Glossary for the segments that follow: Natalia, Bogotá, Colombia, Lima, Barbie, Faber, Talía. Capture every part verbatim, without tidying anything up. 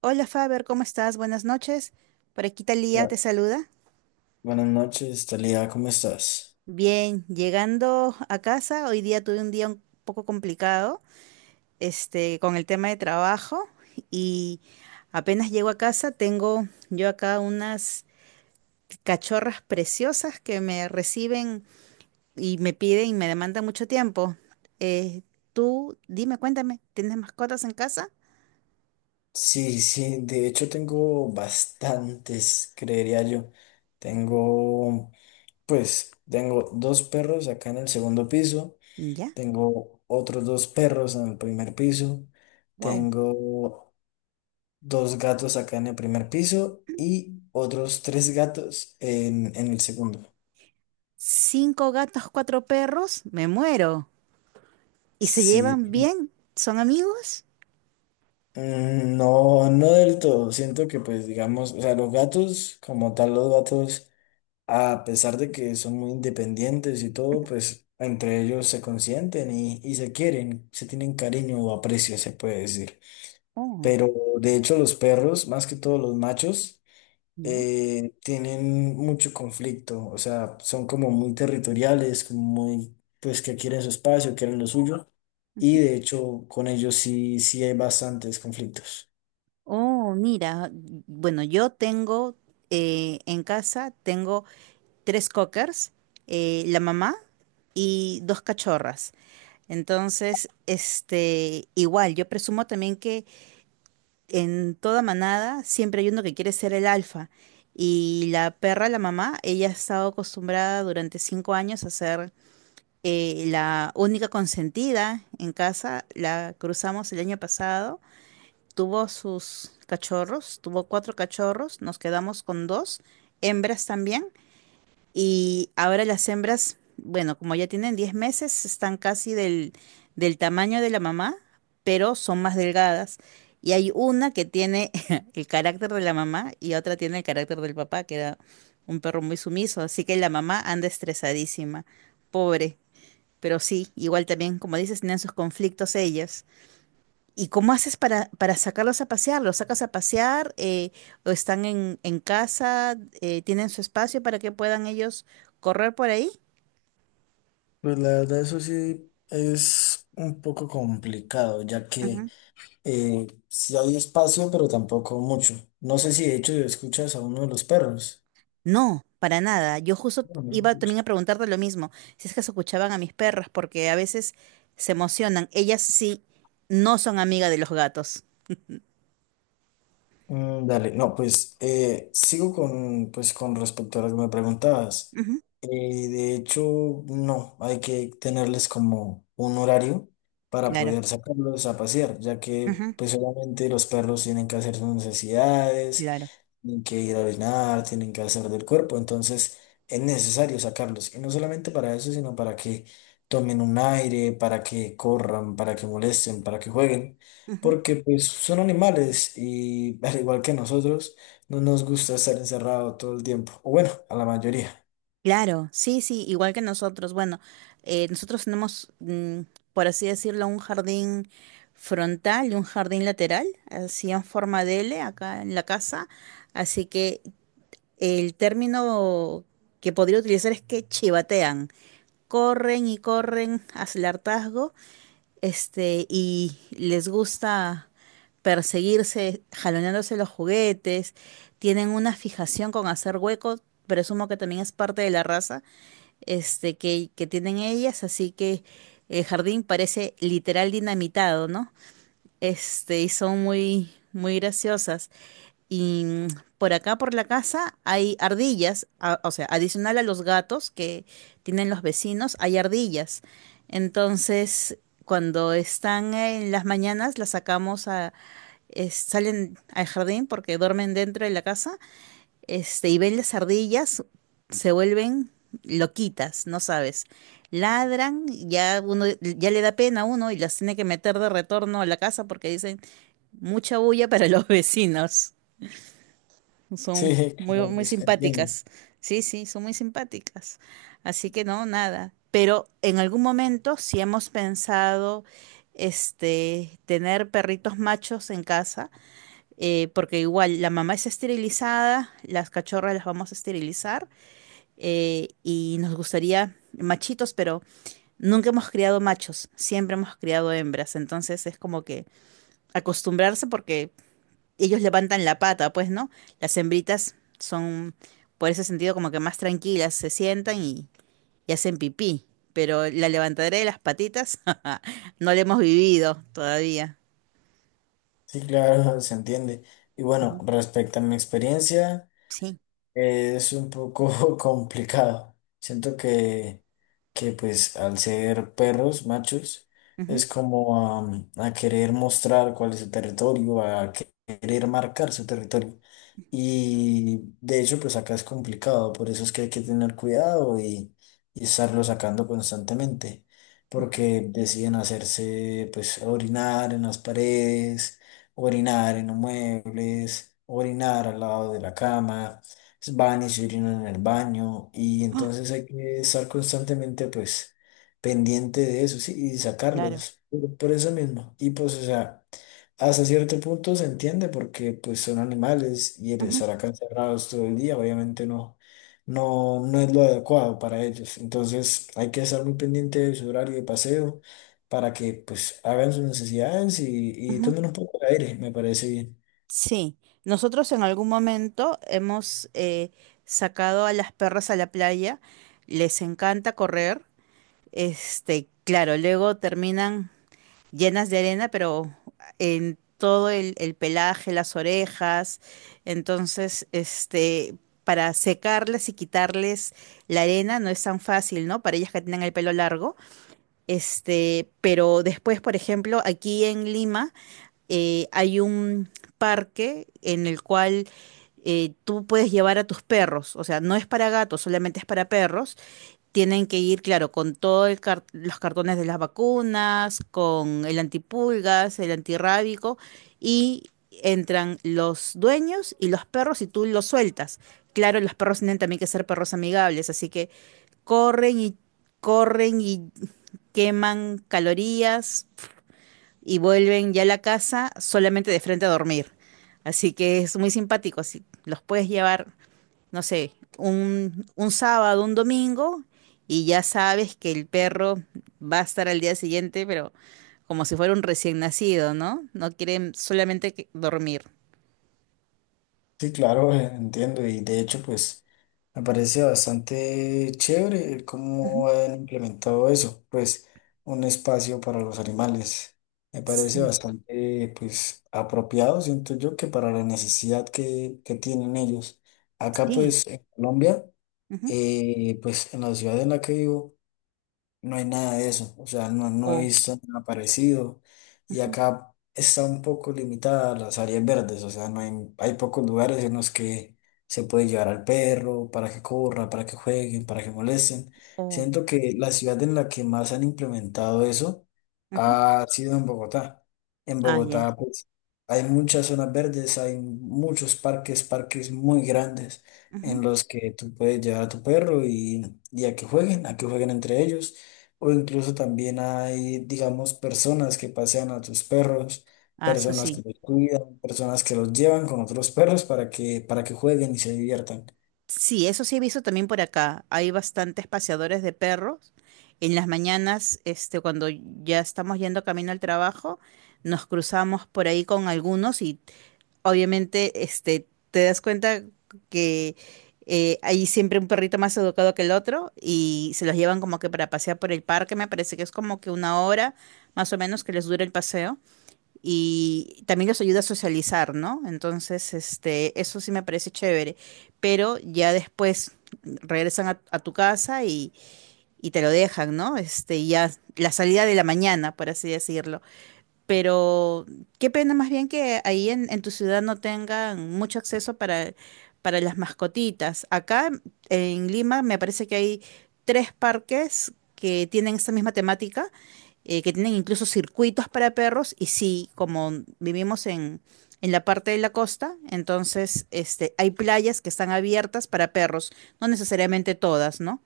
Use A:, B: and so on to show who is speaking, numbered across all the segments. A: Hola Faber, ¿cómo estás? Buenas noches. Por aquí Talía
B: Hola.
A: te saluda.
B: Buenas noches, Talía, ¿cómo estás?
A: Bien, llegando a casa, hoy día tuve un día un poco complicado, este, con el tema de trabajo y apenas llego a casa tengo yo acá unas cachorras preciosas que me reciben y me piden y me demandan mucho tiempo. Eh, tú, dime, cuéntame, ¿tienes mascotas en casa?
B: Sí, sí, de hecho tengo bastantes, creería yo. Tengo, pues, tengo dos perros acá en el segundo piso,
A: Ya,
B: tengo otros dos perros en el primer piso,
A: wow.
B: tengo dos gatos acá en el primer piso y otros tres gatos en, en el segundo.
A: Cinco gatos, cuatro perros, me muero. ¿Y se
B: Sí,
A: llevan bien? ¿Son amigos?
B: mm, no, no del todo. Siento que, pues, digamos, o sea, los gatos, como tal, los gatos, a pesar de que son muy independientes y todo, pues entre ellos se consienten y, y se quieren, se tienen cariño o aprecio, se puede decir.
A: Oh,
B: Pero de hecho los perros, más que todos los machos,
A: ya.
B: eh, tienen mucho conflicto, o sea, son como muy territoriales, como muy, pues que quieren su espacio, quieren lo suyo, y
A: Ujú.
B: de hecho con ellos sí, sí hay bastantes conflictos.
A: Oh, mira, bueno, yo tengo eh, en casa, tengo tres cockers, eh, la mamá y dos cachorras. Entonces, este, igual, yo presumo también que en toda manada siempre hay uno que quiere ser el alfa. Y la perra, la mamá, ella ha estado acostumbrada durante cinco años a ser eh, la única consentida en casa, la cruzamos el año pasado, tuvo sus cachorros, tuvo cuatro cachorros, nos quedamos con dos, hembras también, y ahora las hembras, bueno, como ya tienen diez meses, están casi del, del tamaño de la mamá, pero son más delgadas. Y hay una que tiene el carácter de la mamá y otra tiene el carácter del papá, que era un perro muy sumiso, así que la mamá anda estresadísima, pobre. Pero sí, igual también, como dices, tienen sus conflictos ellas. ¿Y cómo haces para, para sacarlos a pasear? ¿Los sacas a pasear? Eh, ¿o están en, en casa? Eh, ¿tienen su espacio para que puedan ellos correr por ahí?
B: Pues la verdad eso sí es un poco complicado, ya que...
A: Ujú.
B: Eh, sí hay espacio, pero tampoco mucho. No sé si de hecho escuchas a uno de los perros.
A: No, para nada. Yo justo
B: no no se
A: iba
B: escucha.
A: también a preguntarte lo mismo, si es que se escuchaban a mis perras, porque a veces se emocionan. Ellas sí no son amigas de los gatos.
B: Mm, dale, no, pues eh, sigo con, pues, con respecto a lo que me preguntabas.
A: Ujú,
B: Eh, de hecho, no, hay que tenerles como un horario para
A: claro,
B: poder sacarlos a pasear, ya que
A: ujú,
B: pues obviamente los perros tienen que hacer sus necesidades.
A: claro.
B: Tienen que ir a orinar, tienen que hacer del cuerpo, entonces es necesario sacarlos. Y no solamente para eso, sino para que tomen un aire, para que corran, para que molesten, para que jueguen,
A: Ujú.
B: porque pues son animales y al igual que nosotros, no nos gusta estar encerrado todo el tiempo, o bueno, a la mayoría.
A: Claro, sí, sí, igual que nosotros. Bueno, eh, nosotros tenemos, mm, por así decirlo, un jardín frontal y un jardín lateral, así en forma de L acá en la casa. Así que el término que podría utilizar es que chivatean. Corren y corren hacia el hartazgo, este, y les gusta perseguirse, jaloneándose los juguetes. Tienen una fijación con hacer huecos, presumo que también es parte de la raza este, que, que tienen ellas, así que el jardín parece literal dinamitado, ¿no? Este, y son muy, muy graciosas. Y mm, por acá, por la casa, hay ardillas, a- o sea, adicional a los gatos que tienen los vecinos, hay ardillas. Entonces, cuando están en las mañanas, las sacamos a, es- salen al jardín porque duermen dentro de la casa este, y ven las ardillas, se vuelven loquitas, no sabes. Ladran, ya uno, ya le da pena a uno y las tiene que meter de retorno a la casa porque dicen mucha bulla para los vecinos. Son
B: Sí,
A: muy,
B: claro,
A: muy
B: pues entiendo.
A: simpáticas. Sí, sí, son muy simpáticas. Así que no, nada. Pero en algún momento, si hemos pensado, este, tener perritos machos en casa, eh, porque igual la mamá es esterilizada, las cachorras las vamos a esterilizar eh, y nos gustaría machitos, pero nunca hemos criado machos, siempre hemos criado hembras, entonces es como que acostumbrarse porque ellos levantan la pata, pues, ¿no? Las hembritas son, por ese sentido, como que más tranquilas, se sientan y, y hacen pipí, pero la levantadera de las patitas no la hemos vivido todavía.
B: Sí, claro, se entiende. Y bueno,
A: Ujú.
B: respecto a mi experiencia.
A: Sí.
B: Es un poco complicado. Siento que, que pues al ser perros machos
A: Ujú,
B: es como am, a, querer mostrar cuál es su territorio, a querer marcar su territorio. Y de hecho pues acá es complicado, por eso es que hay que tener cuidado y, y estarlo sacando constantemente,
A: ujú.
B: porque deciden hacerse pues orinar en las paredes, orinar en los muebles, orinar al lado de la cama pues, van y se orinan en el baño y
A: Ah,
B: entonces hay que estar constantemente pues pendiente de eso, sí, y
A: claro.
B: sacarlos por, por eso mismo. Y pues, o sea, hasta cierto punto se entiende porque pues son animales y el
A: Ujú,
B: estar acá encerrados todo el día obviamente no, no, no es lo adecuado para ellos. Entonces hay que estar muy pendiente de su horario de paseo para que pues hagan sus necesidades y, y
A: ujú.
B: tomen un poco de aire, me parece bien.
A: Sí, nosotros en algún momento hemos eh, sacado a las perras a la playa, les encanta correr, este, claro, luego terminan llenas de arena, pero en todo el, el pelaje, las orejas, entonces, este, para secarles y quitarles la arena no es tan fácil, ¿no? Para ellas que tienen el pelo largo, este, pero después, por ejemplo, aquí en Lima eh, hay un parque en el cual eh, tú puedes llevar a tus perros. O sea, no es para gatos, solamente es para perros. Tienen que ir, claro, con todos los cartones de las vacunas, con el antipulgas, el antirrábico, y entran los dueños y los perros y tú los sueltas. Claro, los perros tienen también que ser perros amigables, así que corren y corren y queman calorías y vuelven ya a la casa solamente de frente a dormir. Así que es muy simpático. Así, los puedes llevar, no sé, un, un sábado, un domingo, y ya sabes que el perro va a estar al día siguiente, pero como si fuera un recién nacido, ¿no? No quieren solamente que- dormir.
B: Sí, claro, eh, entiendo. Y de hecho, pues me parece bastante chévere el
A: Ujú.
B: cómo han implementado eso, pues un espacio para los animales. Me parece
A: Sí,
B: bastante, pues, apropiado, siento yo, que para la necesidad que, que tienen ellos. Acá,
A: sí.
B: pues, en Colombia,
A: Ujú,
B: eh, pues en la ciudad en la que vivo no hay nada de eso, o sea, no, no he
A: o,
B: visto nada parecido y
A: ujú,
B: acá está un poco limitada las áreas verdes, o sea, no hay, hay pocos lugares en los que se puede llevar al perro para que corra, para que jueguen, para que molesten.
A: o,
B: Siento que la ciudad en la que más han implementado eso
A: ujú.
B: ha sido en Bogotá. En
A: Ah, ya.
B: Bogotá, pues, hay muchas zonas verdes, hay muchos parques, parques muy grandes en
A: Ujú.
B: los que tú puedes llevar a tu perro y, y a que jueguen, a que jueguen entre ellos. O incluso también hay, digamos, personas que pasean a tus perros,
A: Ah, eso
B: personas
A: sí.
B: que los cuidan, personas que los llevan con otros perros para que, para que jueguen y se diviertan.
A: Sí, eso sí he visto también por acá. Hay bastantes paseadores de perros. En las mañanas, este, cuando ya estamos yendo camino al trabajo, nos cruzamos por ahí con algunos y obviamente, este, te das cuenta que eh, hay siempre un perrito más educado que el otro y se los llevan como que para pasear por el parque. Me parece que es como que una hora más o menos que les dura el paseo y también los ayuda a socializar, ¿no? Entonces, este, eso sí me parece chévere, pero ya después regresan a, a tu casa y, y te lo dejan, ¿no? Este, y ya la salida de la mañana, por así decirlo. Pero qué pena más bien que ahí en, en tu ciudad no tengan mucho acceso para, para las mascotitas. Acá en Lima me parece que hay tres parques que tienen esta misma temática, eh, que tienen incluso circuitos para perros. Y sí, como vivimos en, en la parte de la costa, entonces este, hay playas que están abiertas para perros, no necesariamente todas, ¿no?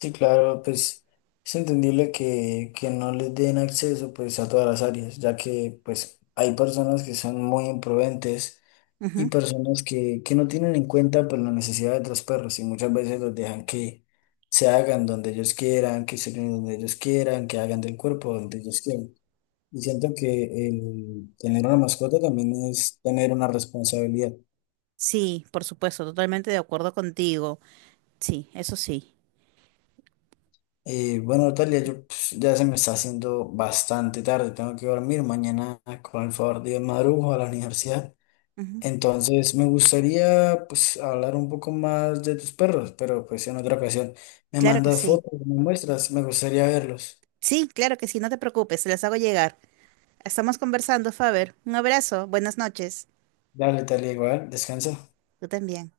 B: Sí, claro, pues es entendible que, que no les den acceso pues a todas las áreas, ya que pues hay personas que son muy imprudentes y
A: Ujú.
B: personas que, que no tienen en cuenta pues la necesidad de otros perros y muchas veces los dejan que se hagan donde ellos quieran, que se den donde ellos quieran, que hagan del cuerpo donde ellos quieran. Y siento que el tener una mascota también es tener una responsabilidad.
A: Sí, por supuesto, totalmente de acuerdo contigo. Sí, eso sí.
B: Eh, bueno, Natalia, yo pues, ya se me está haciendo bastante tarde, tengo que dormir, mañana con el favor de Dios madrugo a la universidad. Entonces, me gustaría pues hablar un poco más de tus perros, pero pues en otra ocasión. Me
A: Claro que
B: mandas
A: sí.
B: fotos, me muestras, me gustaría verlos.
A: Sí, claro que sí, no te preocupes, se las hago llegar. Estamos conversando, Faber. Un abrazo, buenas noches.
B: Dale, Natalia, igual, descansa.
A: Tú también.